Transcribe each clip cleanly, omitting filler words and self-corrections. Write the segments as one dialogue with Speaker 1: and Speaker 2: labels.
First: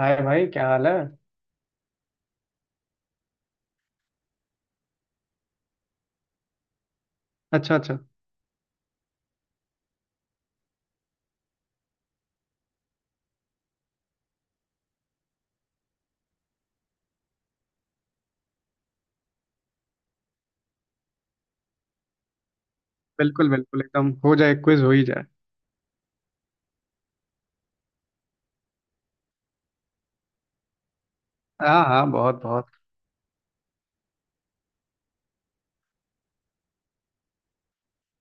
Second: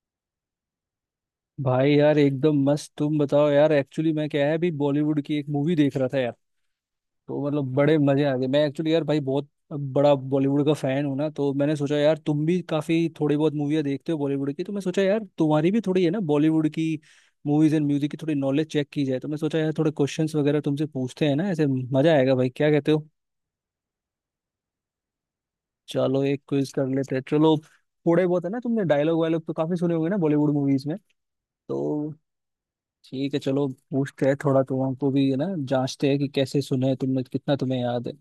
Speaker 1: हाय भाई, क्या हाल है।
Speaker 2: भाई यार एकदम मस्त। तुम बताओ यार। एक्चुअली मैं क्या है अभी बॉलीवुड की एक मूवी देख रहा था यार। तो मतलब
Speaker 1: अच्छा
Speaker 2: बड़े
Speaker 1: अच्छा।
Speaker 2: मजे आ गए। मैं एक्चुअली यार भाई बहुत बड़ा बॉलीवुड का फैन हूं ना। तो मैंने सोचा यार तुम भी काफी थोड़ी बहुत मूवियाँ देखते हो बॉलीवुड की। तो मैं सोचा यार तुम्हारी भी थोड़ी है ना बॉलीवुड की मूवीज एंड म्यूजिक की थोड़ी नॉलेज चेक की जाए। तो मैं सोचा यार थोड़े क्वेश्चंस वगैरह तुमसे पूछते हैं ना, ऐसे मजा आएगा भाई, क्या कहते हो?
Speaker 1: बिल्कुल बिल्कुल, एकदम हो जाए, क्विज हो ही जाए।
Speaker 2: चलो एक क्विज कर लेते हैं। चलो थोड़े बहुत है ना, तुमने डायलॉग वायलॉग तो काफी सुने होंगे ना बॉलीवुड मूवीज में।
Speaker 1: हाँ हाँ,
Speaker 2: तो
Speaker 1: बहुत बहुत।
Speaker 2: ठीक है, चलो पूछते हैं। थोड़ा तो हमको भी है ना जांचते हैं कि कैसे सुने हैं तुमने, कितना तुम्हें याद है।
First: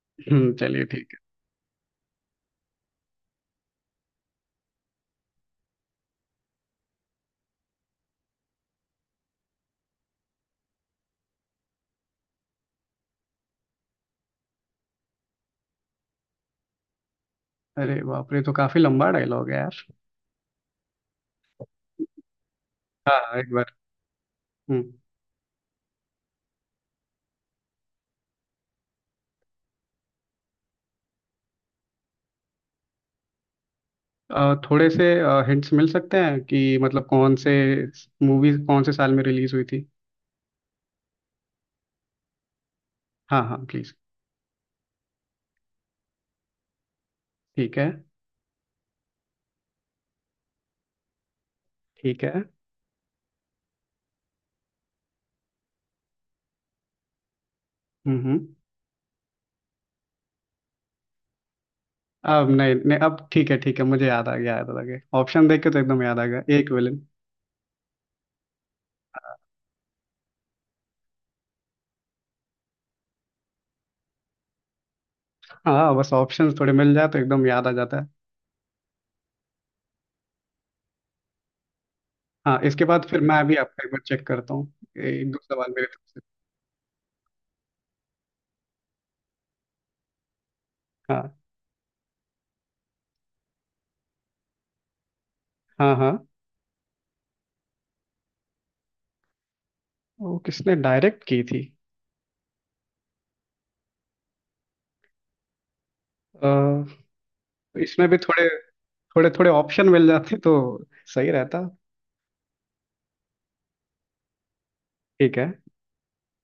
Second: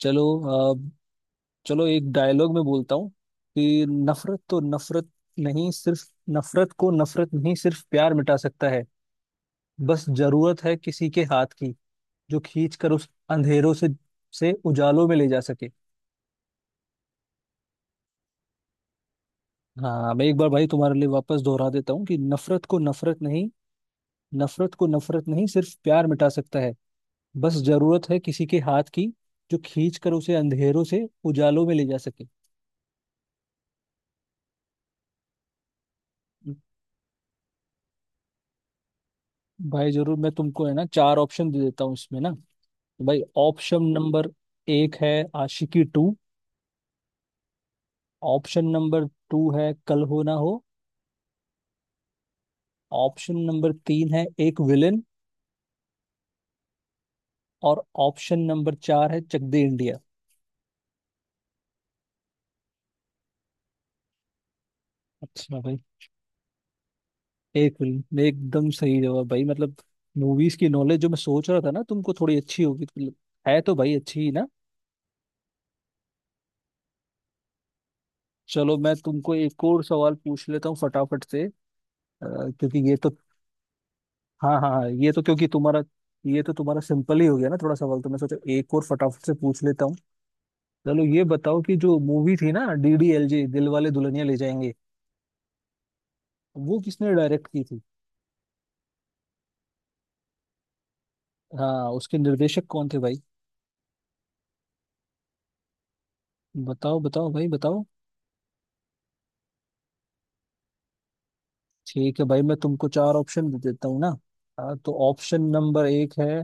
Speaker 2: चलो। अ,
Speaker 1: चलिए ठीक
Speaker 2: चलो एक डायलॉग में बोलता हूँ कि नहीं सिर्फ नफरत को नफरत नहीं सिर्फ प्यार मिटा सकता है। बस जरूरत है किसी के हाथ की जो खींच कर उस अंधेरों से उजालों में ले जा सके।
Speaker 1: है। अरे बाप रे, तो काफी लंबा डायलॉग है यार।
Speaker 2: हाँ मैं एक बार भाई तुम्हारे लिए वापस दोहरा देता हूँ कि
Speaker 1: हाँ हाँ, एक बार।
Speaker 2: नफरत को
Speaker 1: हम्म।
Speaker 2: नफरत नहीं सिर्फ प्यार मिटा सकता है। बस जरूरत है किसी के हाथ की जो खींच कर उसे अंधेरों से उजालों में ले जा सके।
Speaker 1: थोड़े से हिंट्स मिल सकते हैं कि मतलब कौन से मूवी, कौन से साल में रिलीज हुई थी।
Speaker 2: भाई जरूर, मैं तुमको है ना चार ऑप्शन दे देता हूँ इसमें ना। तो भाई
Speaker 1: हाँ हाँ,
Speaker 2: ऑप्शन
Speaker 1: प्लीज।
Speaker 2: नंबर एक है आशिकी टू।
Speaker 1: ठीक है।
Speaker 2: ऑप्शन नंबर टू है कल हो ना हो।
Speaker 1: ठीक है।
Speaker 2: ऑप्शन नंबर तीन है एक विलन। और ऑप्शन
Speaker 1: हम्म।
Speaker 2: नंबर चार है चक दे इंडिया।
Speaker 1: अब नहीं नहीं, अब ठीक है ठीक है, मुझे याद आ गया, याद आ गया। ऑप्शन
Speaker 2: अच्छा
Speaker 1: देख के
Speaker 2: भाई,
Speaker 1: तो एकदम याद आ गया, एक विलन।
Speaker 2: एक विलन एकदम सही जवाब भाई। मतलब मूवीज की नॉलेज जो मैं सोच रहा था ना तुमको थोड़ी अच्छी होगी। मतलब है तो भाई अच्छी ही ना।
Speaker 1: हाँ, बस ऑप्शंस थोड़े मिल जाए तो एकदम याद आ जाता है।
Speaker 2: चलो मैं तुमको एक और सवाल पूछ लेता हूँ फटाफट से।
Speaker 1: हाँ, इसके
Speaker 2: क्योंकि ये
Speaker 1: बाद
Speaker 2: तो
Speaker 1: फिर मैं अभी आपका एक बार चेक करता
Speaker 2: हाँ हाँ
Speaker 1: हूँ।
Speaker 2: हाँ,
Speaker 1: एक दो सवाल मेरे तरफ से।
Speaker 2: ये तो तुम्हारा सिंपल ही हो गया ना थोड़ा सवाल, तो मैं सोचा एक और फटाफट से पूछ लेता हूँ। चलो ये
Speaker 1: हाँ
Speaker 2: बताओ कि जो मूवी थी ना डीडीएलजे, दिल वाले दुल्हनिया ले जाएंगे,
Speaker 1: हाँ। हाँ,
Speaker 2: वो किसने डायरेक्ट की थी?
Speaker 1: वो किसने डायरेक्ट की थी।
Speaker 2: हाँ उसके निर्देशक कौन थे भाई? बताओ
Speaker 1: तो
Speaker 2: बताओ भाई बताओ।
Speaker 1: इसमें भी थोड़े थोड़े थोड़े ऑप्शन मिल जाते तो सही रहता।
Speaker 2: ठीक है भाई, मैं तुमको चार ऑप्शन दे देता हूँ ना। हाँ, तो
Speaker 1: ठीक
Speaker 2: ऑप्शन
Speaker 1: है।
Speaker 2: नंबर एक है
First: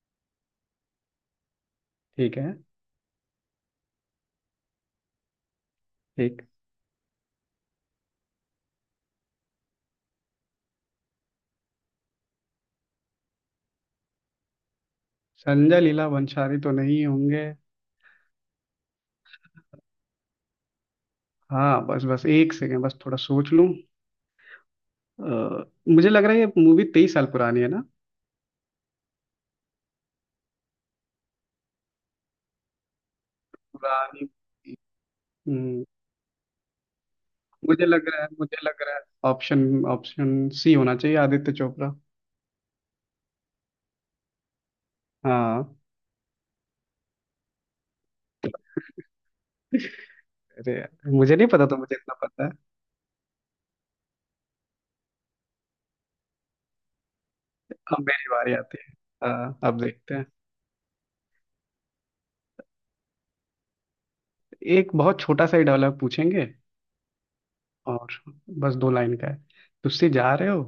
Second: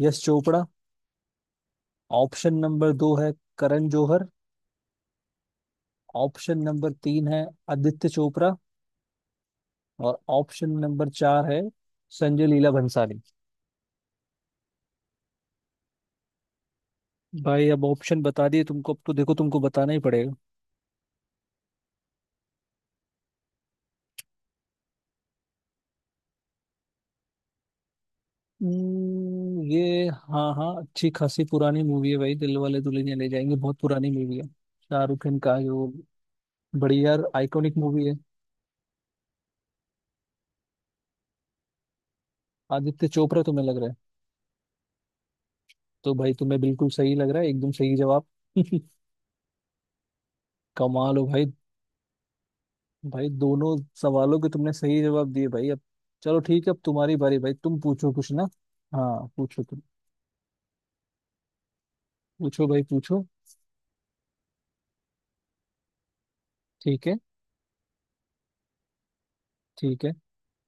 Speaker 2: यश चोपड़ा।
Speaker 1: ठीक है।
Speaker 2: ऑप्शन नंबर दो है करण जौहर।
Speaker 1: ठीक।
Speaker 2: ऑप्शन नंबर तीन है आदित्य चोपड़ा। और ऑप्शन नंबर चार है संजय लीला भंसाली।
Speaker 1: संजय लीला भंसाली तो नहीं होंगे।
Speaker 2: भाई अब ऑप्शन बता दिए तुमको, अब तो देखो तुमको बताना ही पड़ेगा।
Speaker 1: हाँ बस बस, एक सेकेंड, बस थोड़ा सोच लूँ। मुझे लग रहा है ये मूवी 23 साल पुरानी है ना।
Speaker 2: ये हाँ हाँ अच्छी खासी पुरानी मूवी है भाई। दिल वाले दुल्हनिया ले जाएंगे बहुत पुरानी
Speaker 1: पुरानी।
Speaker 2: मूवी है, शाहरुख खान का
Speaker 1: हम्म,
Speaker 2: जो बड़ी यार आइकॉनिक
Speaker 1: मुझे
Speaker 2: मूवी
Speaker 1: लग
Speaker 2: है।
Speaker 1: रहा है, मुझे लग रहा है ऑप्शन, ऑप्शन सी होना चाहिए, आदित्य चोपड़ा।
Speaker 2: आदित्य चोपड़ा तुम्हें लग रहा है?
Speaker 1: हाँ।
Speaker 2: तो भाई तुम्हें बिल्कुल सही लग रहा है, एकदम सही जवाब।
Speaker 1: अरे यार,
Speaker 2: कमाल हो
Speaker 1: मुझे
Speaker 2: भाई।
Speaker 1: नहीं पता था, मुझे इतना पता है।
Speaker 2: भाई दोनों सवालों के तुमने सही जवाब दिए भाई। अब चलो ठीक है, अब तुम्हारी बारी भाई, तुम
Speaker 1: अब
Speaker 2: पूछो
Speaker 1: मेरी
Speaker 2: कुछ ना।
Speaker 1: बारी आती है।
Speaker 2: हाँ
Speaker 1: हाँ,
Speaker 2: पूछो तुम।
Speaker 1: अब देखते हैं।
Speaker 2: पूछो भाई पूछो।
Speaker 1: एक बहुत छोटा सा ही डायलॉग पूछेंगे।
Speaker 2: ठीक है
Speaker 1: और बस दो लाइन का है।
Speaker 2: ठीक
Speaker 1: तुसी
Speaker 2: है।
Speaker 1: जा रहे हो,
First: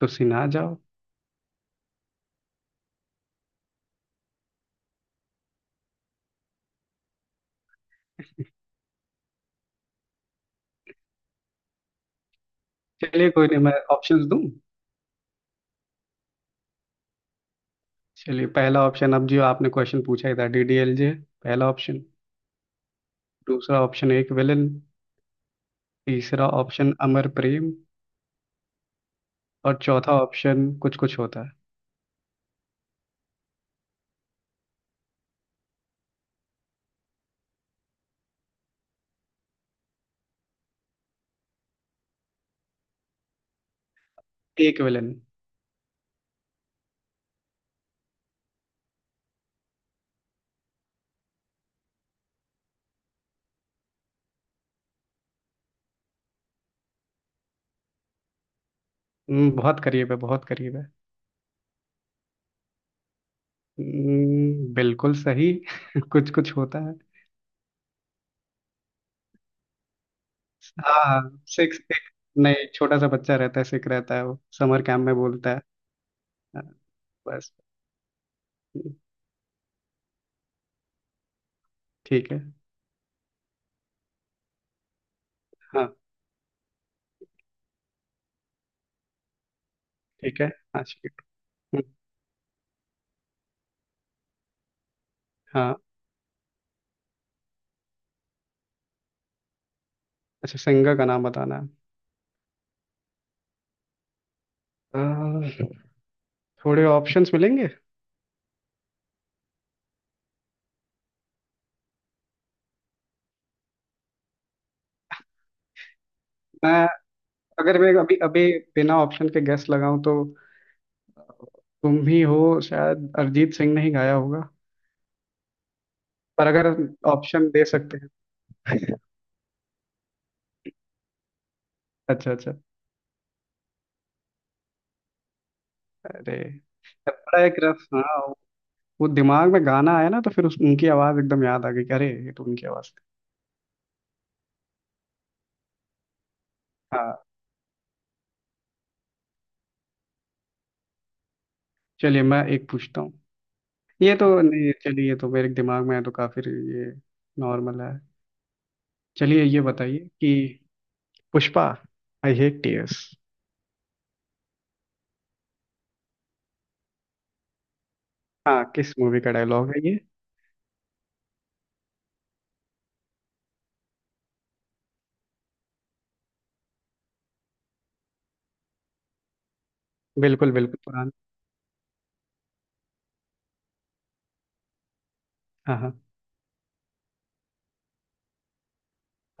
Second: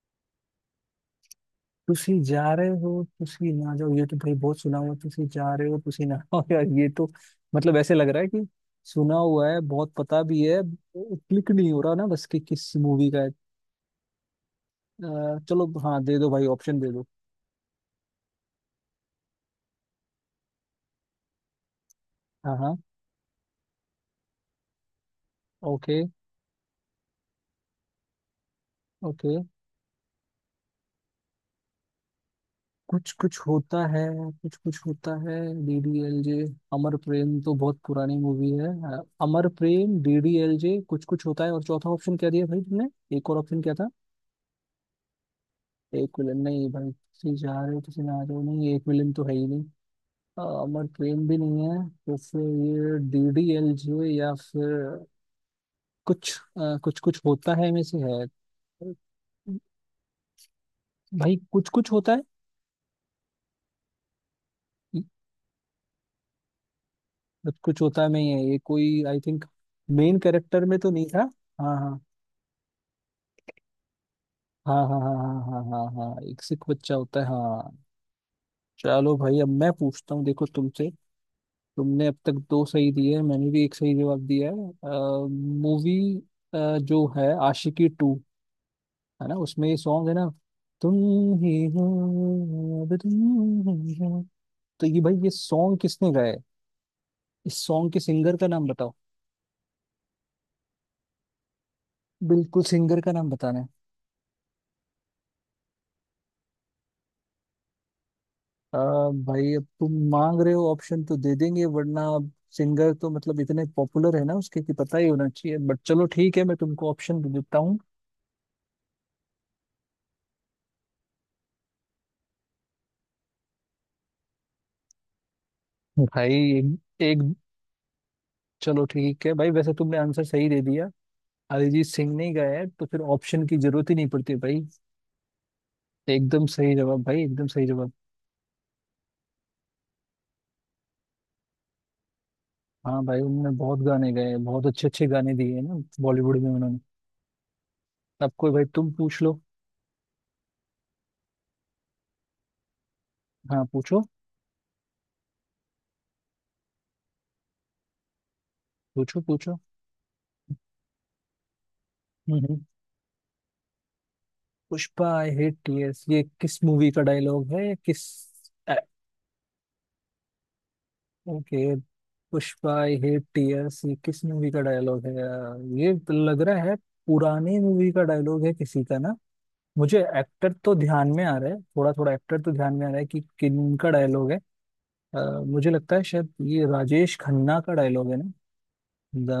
Speaker 1: तुसी ना जाओ।
Speaker 2: तुसी जा रहे हो तुसी ना जाओ, ये तो भाई बहुत सुना हुआ है, तुसी जा रहे हो तुसी ना हो, यार ये तो मतलब ऐसे लग रहा है कि सुना हुआ है बहुत, पता भी है, क्लिक नहीं हो रहा ना बस कि किस मूवी का है।
Speaker 1: चलिए कोई नहीं, मैं ऑप्शंस दूं।
Speaker 2: चलो हाँ दे दो भाई ऑप्शन दे दो।
Speaker 1: चलिए पहला ऑप्शन, अब जो आपने क्वेश्चन पूछा ही था, डीडीएलजे पहला ऑप्शन।
Speaker 2: हाँ हाँ।
Speaker 1: दूसरा ऑप्शन एक विलन।
Speaker 2: ओके
Speaker 1: तीसरा ऑप्शन अमर प्रेम।
Speaker 2: ओके।
Speaker 1: और चौथा ऑप्शन कुछ कुछ होता है।
Speaker 2: कुछ कुछ होता है। कुछ कुछ होता है, डीडीएलजे, अमर प्रेम तो बहुत पुरानी मूवी है। अमर प्रेम, डीडीएलजे, कुछ कुछ होता है, और चौथा ऑप्शन क्या दिया भाई तुमने? एक और ऑप्शन क्या था?
Speaker 1: एक विलन।
Speaker 2: एक विलन नहीं भाई, किसी जा रहे हो किसी ना रहे हो नहीं, एक विलन तो है ही नहीं। अमर प्रेम भी नहीं है, तो फिर ये डीडीएलजे या फिर कुछ कुछ होता है में से है।
Speaker 1: बहुत करीब है, बहुत करीब है।
Speaker 2: भाई कुछ कुछ होता है।
Speaker 1: बिल्कुल सही। कुछ कुछ होता है।
Speaker 2: कुछ कुछ होता है में ही है ये, कोई आई थिंक मेन कैरेक्टर में तो नहीं
Speaker 1: हाँ
Speaker 2: था। हाँ
Speaker 1: सिक्स
Speaker 2: हाँ
Speaker 1: एक। नहीं, छोटा सा बच्चा रहता है, सिख रहता है, वो
Speaker 2: हाँ
Speaker 1: समर
Speaker 2: हाँ
Speaker 1: कैंप
Speaker 2: हाँ
Speaker 1: में
Speaker 2: हाँ
Speaker 1: बोलता है।
Speaker 2: हाँ हाँ हाँ हाँ, एक सिख
Speaker 1: हाँ,
Speaker 2: बच्चा होता है
Speaker 1: बस।
Speaker 2: हाँ। चलो भाई अब मैं पूछता हूँ देखो तुमसे। तुमने अब
Speaker 1: ठीक
Speaker 2: तक
Speaker 1: है।
Speaker 2: दो सही दिए हैं, मैंने भी एक सही जवाब दिया है।
Speaker 1: हाँ,
Speaker 2: मूवी जो है आशिकी टू, है ना, उसमें ये सॉन्ग है ना,
Speaker 1: ठीक है। हाँ
Speaker 2: तुम
Speaker 1: शिट।
Speaker 2: ही
Speaker 1: हम्म।
Speaker 2: हो, अब तुम ही हो, तो ये भाई ये
Speaker 1: हाँ।
Speaker 2: सॉन्ग किसने गाया है? इस सॉन्ग के सिंगर का नाम बताओ।
Speaker 1: अच्छा, सिंगर का नाम बताना है।
Speaker 2: बिल्कुल सिंगर का नाम बताना है।
Speaker 1: आ, थोड़े ऑप्शंस मिलेंगे।
Speaker 2: आ, भाई अब तुम मांग रहे हो ऑप्शन तो दे देंगे, वरना अब सिंगर तो मतलब इतने पॉपुलर है ना उसके कि पता ही होना चाहिए, बट चलो ठीक है मैं
Speaker 1: मैं
Speaker 2: तुमको ऑप्शन दे देता हूँ।
Speaker 1: अगर मैं अभी अभी बिना ऑप्शन के गेस लगाऊं तो तुम ही हो, शायद अरिजीत सिंह ने ही गाया होगा।
Speaker 2: भाई
Speaker 1: पर अगर
Speaker 2: एक।
Speaker 1: ऑप्शन दे सकते हैं।
Speaker 2: चलो ठीक है भाई, वैसे तुमने आंसर सही दे दिया, अरिजीत सिंह
Speaker 1: अच्छा
Speaker 2: नहीं
Speaker 1: अच्छा।
Speaker 2: गाया है तो फिर ऑप्शन की जरूरत ही नहीं पड़ती भाई।
Speaker 1: अरे
Speaker 2: एकदम सही जवाब भाई,
Speaker 1: बड़ा
Speaker 2: एकदम
Speaker 1: एक
Speaker 2: सही
Speaker 1: रफ,
Speaker 2: जवाब।
Speaker 1: हाँ। वो दिमाग में गाना आया ना, तो फिर उस उनकी आवाज एकदम याद आ गई कि अरे ये तो उनकी आवाज
Speaker 2: हाँ
Speaker 1: थी।
Speaker 2: भाई उन्होंने बहुत गाने गाए हैं, बहुत अच्छे अच्छे गाने दिए हैं ना बॉलीवुड में उन्होंने।
Speaker 1: हाँ।
Speaker 2: अब कोई भाई तुम पूछ लो।
Speaker 1: चलिए मैं एक पूछता हूँ।
Speaker 2: हाँ पूछो
Speaker 1: ये तो नहीं, चलिए ये तो मेरे दिमाग में है तो काफी, ये नॉर्मल है।
Speaker 2: पूछो
Speaker 1: चलिए
Speaker 2: पूछो।
Speaker 1: ये बताइए कि Pushpa, I
Speaker 2: hmm
Speaker 1: hate
Speaker 2: hmm.
Speaker 1: Tears.
Speaker 2: Pushpa I hate tears, ये किस मूवी का डायलॉग है? किस?
Speaker 1: हाँ, किस मूवी का डायलॉग है ये।
Speaker 2: Okay. Pushpa I hate tears, ये किस मूवी का डायलॉग है? ये तो लग रहा है पुरानी मूवी का डायलॉग है किसी का ना। मुझे एक्टर
Speaker 1: बिल्कुल,
Speaker 2: तो
Speaker 1: बिल्कुल
Speaker 2: ध्यान
Speaker 1: पुराना।
Speaker 2: में आ रहा है, थोड़ा थोड़ा एक्टर तो ध्यान में आ रहा है कि किन का डायलॉग है। अ, मुझे
Speaker 1: हाँ
Speaker 2: लगता
Speaker 1: हाँ।
Speaker 2: है शायद ये राजेश खन्ना का डायलॉग है ना,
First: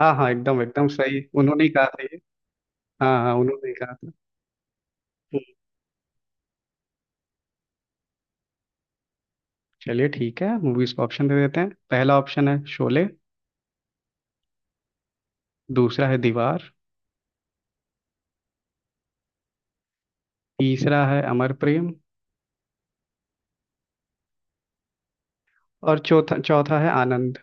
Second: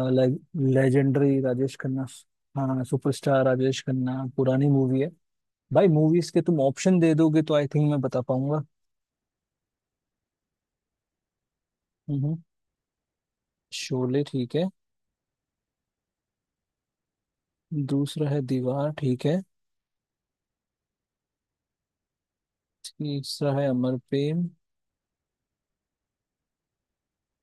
Speaker 1: हाँ हाँ एकदम, एकदम सही,
Speaker 2: लेजेंडरी
Speaker 1: उन्होंने ही
Speaker 2: राजेश
Speaker 1: कहा था
Speaker 2: खन्ना।
Speaker 1: ये।
Speaker 2: हाँ
Speaker 1: हाँ हाँ,
Speaker 2: सुपरस्टार
Speaker 1: उन्होंने ही
Speaker 2: राजेश
Speaker 1: कहा था।
Speaker 2: खन्ना, पुरानी मूवी है।
Speaker 1: हम्म।
Speaker 2: भाई मूवीज के तुम ऑप्शन दे दोगे तो आई थिंक मैं बता पाऊंगा।
Speaker 1: चलिए ठीक है, मूवीज को ऑप्शन दे देते हैं। पहला
Speaker 2: हम्म,
Speaker 1: ऑप्शन है शोले।
Speaker 2: शोले ठीक है।
Speaker 1: दूसरा है दीवार।
Speaker 2: दूसरा है दीवार ठीक है।
Speaker 1: तीसरा है अमर प्रेम।
Speaker 2: तीसरा है अमर प्रेम।
Speaker 1: और चौथा, चौथा है आनंद।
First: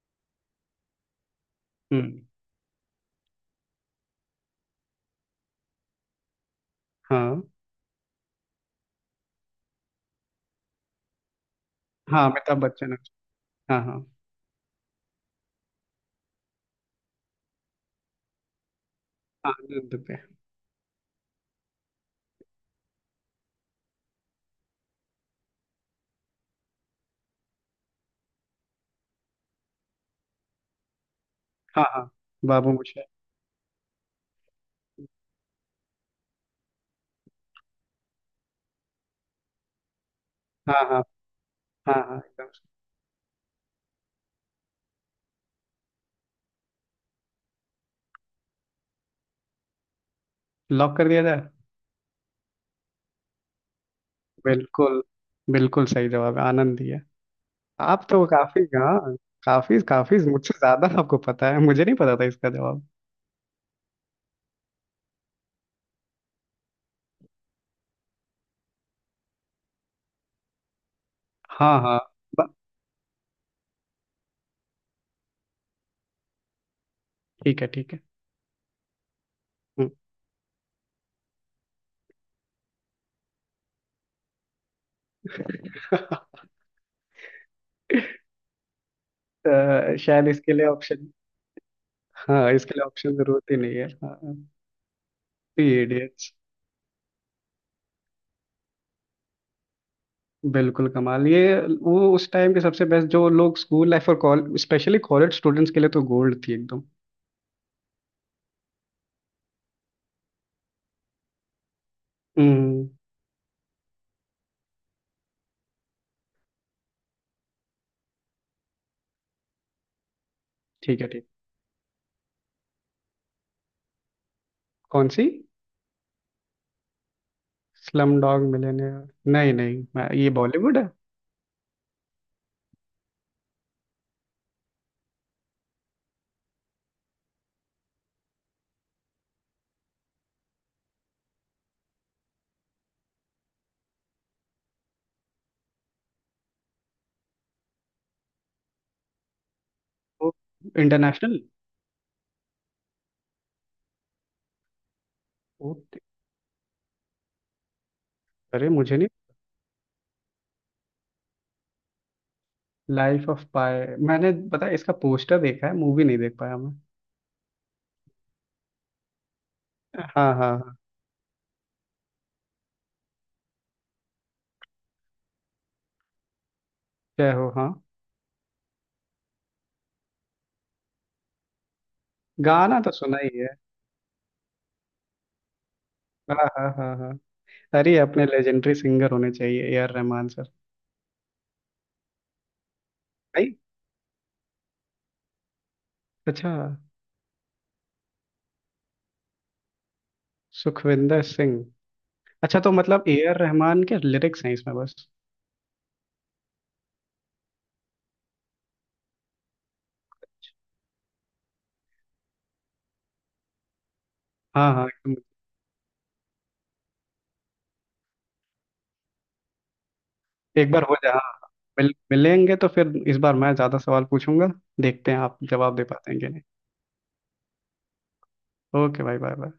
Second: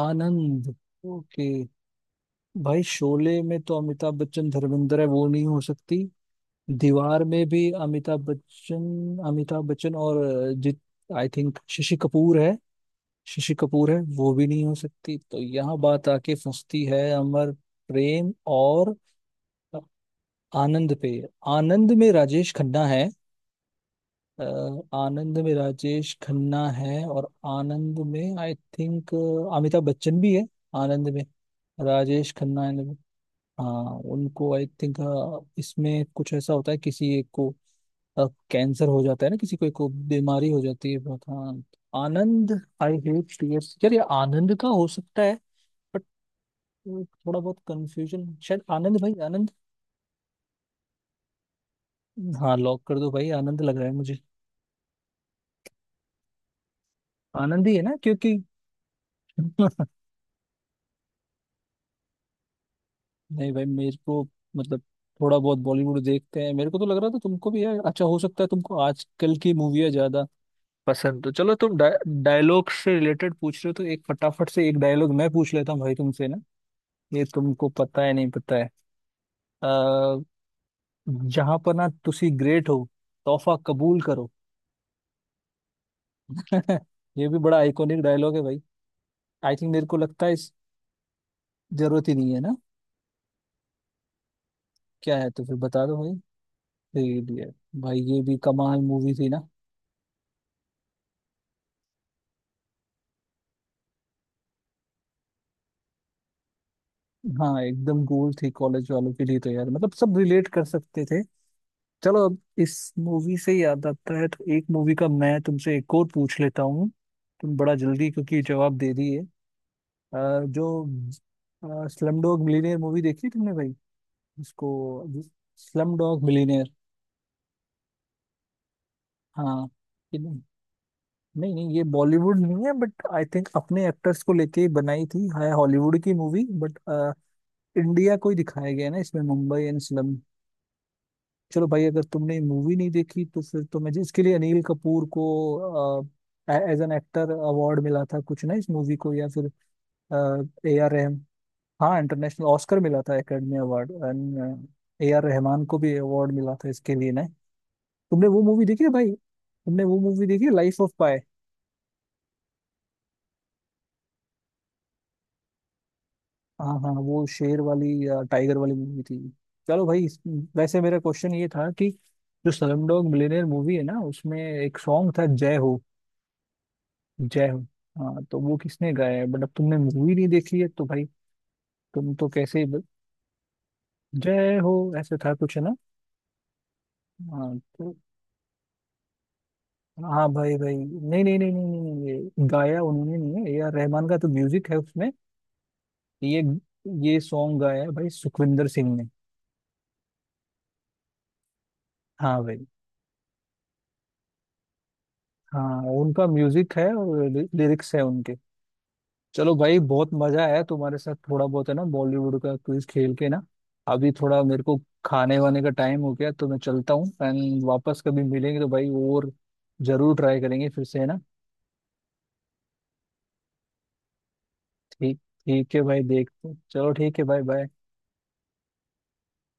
Speaker 2: आनंद ओके।
Speaker 1: हम्म।
Speaker 2: भाई शोले में तो अमिताभ बच्चन धर्मेंद्र है, वो नहीं हो सकती। दीवार
Speaker 1: हाँ
Speaker 2: में भी अमिताभ बच्चन, अमिताभ बच्चन और जित आई थिंक शशि
Speaker 1: हाँ,
Speaker 2: कपूर है।
Speaker 1: अमिताभ बच्चन।
Speaker 2: शशि
Speaker 1: हाँ
Speaker 2: कपूर है,
Speaker 1: हाँ,
Speaker 2: वो भी नहीं हो सकती। तो यहाँ बात आके फंसती है अमर प्रेम और
Speaker 1: आनंद पे।
Speaker 2: आनंद पे। आनंद में राजेश खन्ना है। अ, आनंद में राजेश खन्ना है और आनंद में आई थिंक अमिताभ बच्चन भी है। आनंद में
Speaker 1: हाँ हाँ,
Speaker 2: राजेश खन्ना
Speaker 1: बाबू
Speaker 2: है।
Speaker 1: मोशाय।
Speaker 2: हाँ उनको आई थिंक इसमें कुछ ऐसा होता है, किसी एक को कैंसर हो जाता है ना, किसी को एक को बीमारी हो
Speaker 1: हाँ
Speaker 2: जाती है
Speaker 1: हाँ।
Speaker 2: बहुत हाँ।
Speaker 1: हाँ हाँ एकदम।
Speaker 2: आनंद, आई हेट टीयर्स यार, ये आनंद का हो सकता है। बट थोड़ा बहुत कंफ्यूजन, शायद आनंद भाई, आनंद।
Speaker 1: लॉक कर दिया जाए।
Speaker 2: हाँ लॉक कर दो भाई, आनंद लग रहा है मुझे।
Speaker 1: बिल्कुल, बिल्कुल सही जवाब है, आनंद ही है।
Speaker 2: आनंद ही है ना
Speaker 1: आप तो
Speaker 2: क्योंकि
Speaker 1: काफी, हाँ, काफी काफी मुझसे ज्यादा आपको पता है, मुझे नहीं पता था इसका जवाब।
Speaker 2: नहीं भाई मेरे को मतलब थोड़ा बहुत बॉलीवुड देखते हैं। मेरे को तो लग रहा था तुमको भी है, अच्छा हो सकता है तुमको आजकल की मूवियाँ ज्यादा पसंद। तो चलो तुम
Speaker 1: हाँ हाँ। ब-।
Speaker 2: डायलॉग से रिलेटेड पूछ रहे हो तो एक फटाफट से एक डायलॉग मैं पूछ लेता हूँ भाई तुमसे ना, ये
Speaker 1: ठीक है
Speaker 2: तुमको
Speaker 1: ठीक है।
Speaker 2: पता है नहीं पता है।
Speaker 1: हम्म।
Speaker 2: अः जहां पर ना तुसी ग्रेट हो, तोहफा कबूल करो। ये भी बड़ा आइकॉनिक डायलॉग है भाई। आई थिंक मेरे को लगता
Speaker 1: शायद
Speaker 2: है इस
Speaker 1: इसके लिए ऑप्शन।
Speaker 2: जरूरत ही नहीं है
Speaker 1: हाँ,
Speaker 2: ना।
Speaker 1: इसके लिए ऑप्शन जरूरत ही नहीं है, हाँ।
Speaker 2: क्या है तो फिर
Speaker 1: थ्री
Speaker 2: बता दो भाई।
Speaker 1: इडियट्स।
Speaker 2: फिर ये- भाई ये भी कमाल मूवी थी ना।
Speaker 1: बिल्कुल कमाल ये, वो उस टाइम के सबसे बेस्ट, जो लोग स्कूल लाइफ और कॉलेज, स्पेशली कॉलेज स्टूडेंट्स के लिए तो गोल्ड थी एकदम।
Speaker 2: हाँ एकदम गोल थी कॉलेज वालों के लिए तो यार, मतलब सब रिलेट कर सकते थे। चलो अब
Speaker 1: हम्म।
Speaker 2: इस मूवी से याद आता है तो एक मूवी का मैं तुमसे एक और पूछ लेता हूँ। तुम बड़ा जल्दी क्योंकि जवाब दे दिए। जो
Speaker 1: ठीक है, ठीक।
Speaker 2: स्लम डॉग मिलीनियर मूवी, देखी तुमने भाई इसको,
Speaker 1: कौन सी।
Speaker 2: Slumdog Millionaire?
Speaker 1: Slumdog Millionaire. नहीं
Speaker 2: हाँ
Speaker 1: नहीं, मैं
Speaker 2: ये
Speaker 1: ये
Speaker 2: नहीं,
Speaker 1: बॉलीवुड है।
Speaker 2: नहीं नहीं, ये बॉलीवुड नहीं है बट आई थिंक अपने एक्टर्स को लेके ही बनाई थी है, हॉलीवुड की मूवी बट इंडिया को ही दिखाया गया है ना इसमें, मुंबई एंड। चलो भाई अगर तुमने मूवी नहीं देखी तो फिर तो मैं जिसके लिए अनिल कपूर को एज एन एक्टर अवार्ड मिला था कुछ ना इस मूवी को, या फिर
Speaker 1: वो
Speaker 2: ए आर रहम
Speaker 1: इंटरनेशनल।
Speaker 2: हाँ इंटरनेशनल ऑस्कर मिला था, academy award, and A R Rahman को भी
Speaker 1: ओके।
Speaker 2: अवार्ड मिला था इसके लिए ना। तुमने वो मूवी
Speaker 1: अरे
Speaker 2: देखी है
Speaker 1: मुझे नहीं।
Speaker 2: भाई, तुमने वो मूवी देखी है Life of Pi?
Speaker 1: Life of Pi. मैंने, पता है, इसका पोस्टर देखा है, मूवी नहीं देख पाया मैं।
Speaker 2: हाँ हाँ, वो शेर वाली टाइगर वाली मूवी थी। चलो भाई
Speaker 1: हाँ
Speaker 2: इस-
Speaker 1: हाँ हाँ।
Speaker 2: वैसे मेरा क्वेश्चन ये था कि जो स्लमडॉग मिलियनेयर मूवी है ना उसमें एक सॉन्ग था जय हो।
Speaker 1: जय
Speaker 2: जय
Speaker 1: हो।
Speaker 2: हो
Speaker 1: हाँ,
Speaker 2: हाँ, तो वो किसने गाया है, बट अब तुमने मूवी नहीं देखी है तो भाई तुम तो कैसे ही
Speaker 1: गाना तो सुना ही है।
Speaker 2: जय हो ऐसे था कुछ है ना।
Speaker 1: हाँ हाँ हाँ हाँ।
Speaker 2: हाँ तो
Speaker 1: अरे अपने लेजेंडरी सिंगर होने चाहिए, ए आर रहमान
Speaker 2: हाँ
Speaker 1: सर।
Speaker 2: भाई भाई नहीं, नहीं नहीं नहीं नहीं नहीं, ये गाया उन्होंने नहीं है।
Speaker 1: भाई।
Speaker 2: ए आर रहमान का तो म्यूजिक है उसमें, ये
Speaker 1: अच्छा।
Speaker 2: ये सॉन्ग गाया है भाई सुखविंदर सिंह ने।
Speaker 1: सुखविंदर सिंह।
Speaker 2: हाँ
Speaker 1: अच्छा,
Speaker 2: भाई,
Speaker 1: तो मतलब ए आर रहमान के लिरिक्स हैं इसमें बस।
Speaker 2: हाँ उनका म्यूजिक है और लिरिक्स है उनके। चलो भाई बहुत मजा आया तुम्हारे साथ, थोड़ा बहुत है ना बॉलीवुड का क्विज खेल के ना। अभी थोड़ा मेरे
Speaker 1: हाँ
Speaker 2: को
Speaker 1: हाँ एकदम।
Speaker 2: खाने वाने का टाइम हो गया तो मैं चलता हूँ, एंड वापस कभी मिलेंगे तो भाई और जरूर ट्राई करेंगे
Speaker 1: एक बार
Speaker 2: फिर
Speaker 1: हो
Speaker 2: से है ना।
Speaker 1: जाए, मिल मिलेंगे तो फिर इस बार मैं ज़्यादा सवाल पूछूंगा, देखते
Speaker 2: ठीक।
Speaker 1: हैं आप
Speaker 2: ठीक
Speaker 1: जवाब
Speaker 2: है
Speaker 1: दे
Speaker 2: भाई
Speaker 1: पाते हैं कि नहीं।
Speaker 2: देखते हैं। चलो ठीक है भाई बाय।
Speaker 1: ओके भाई, बाय बाय।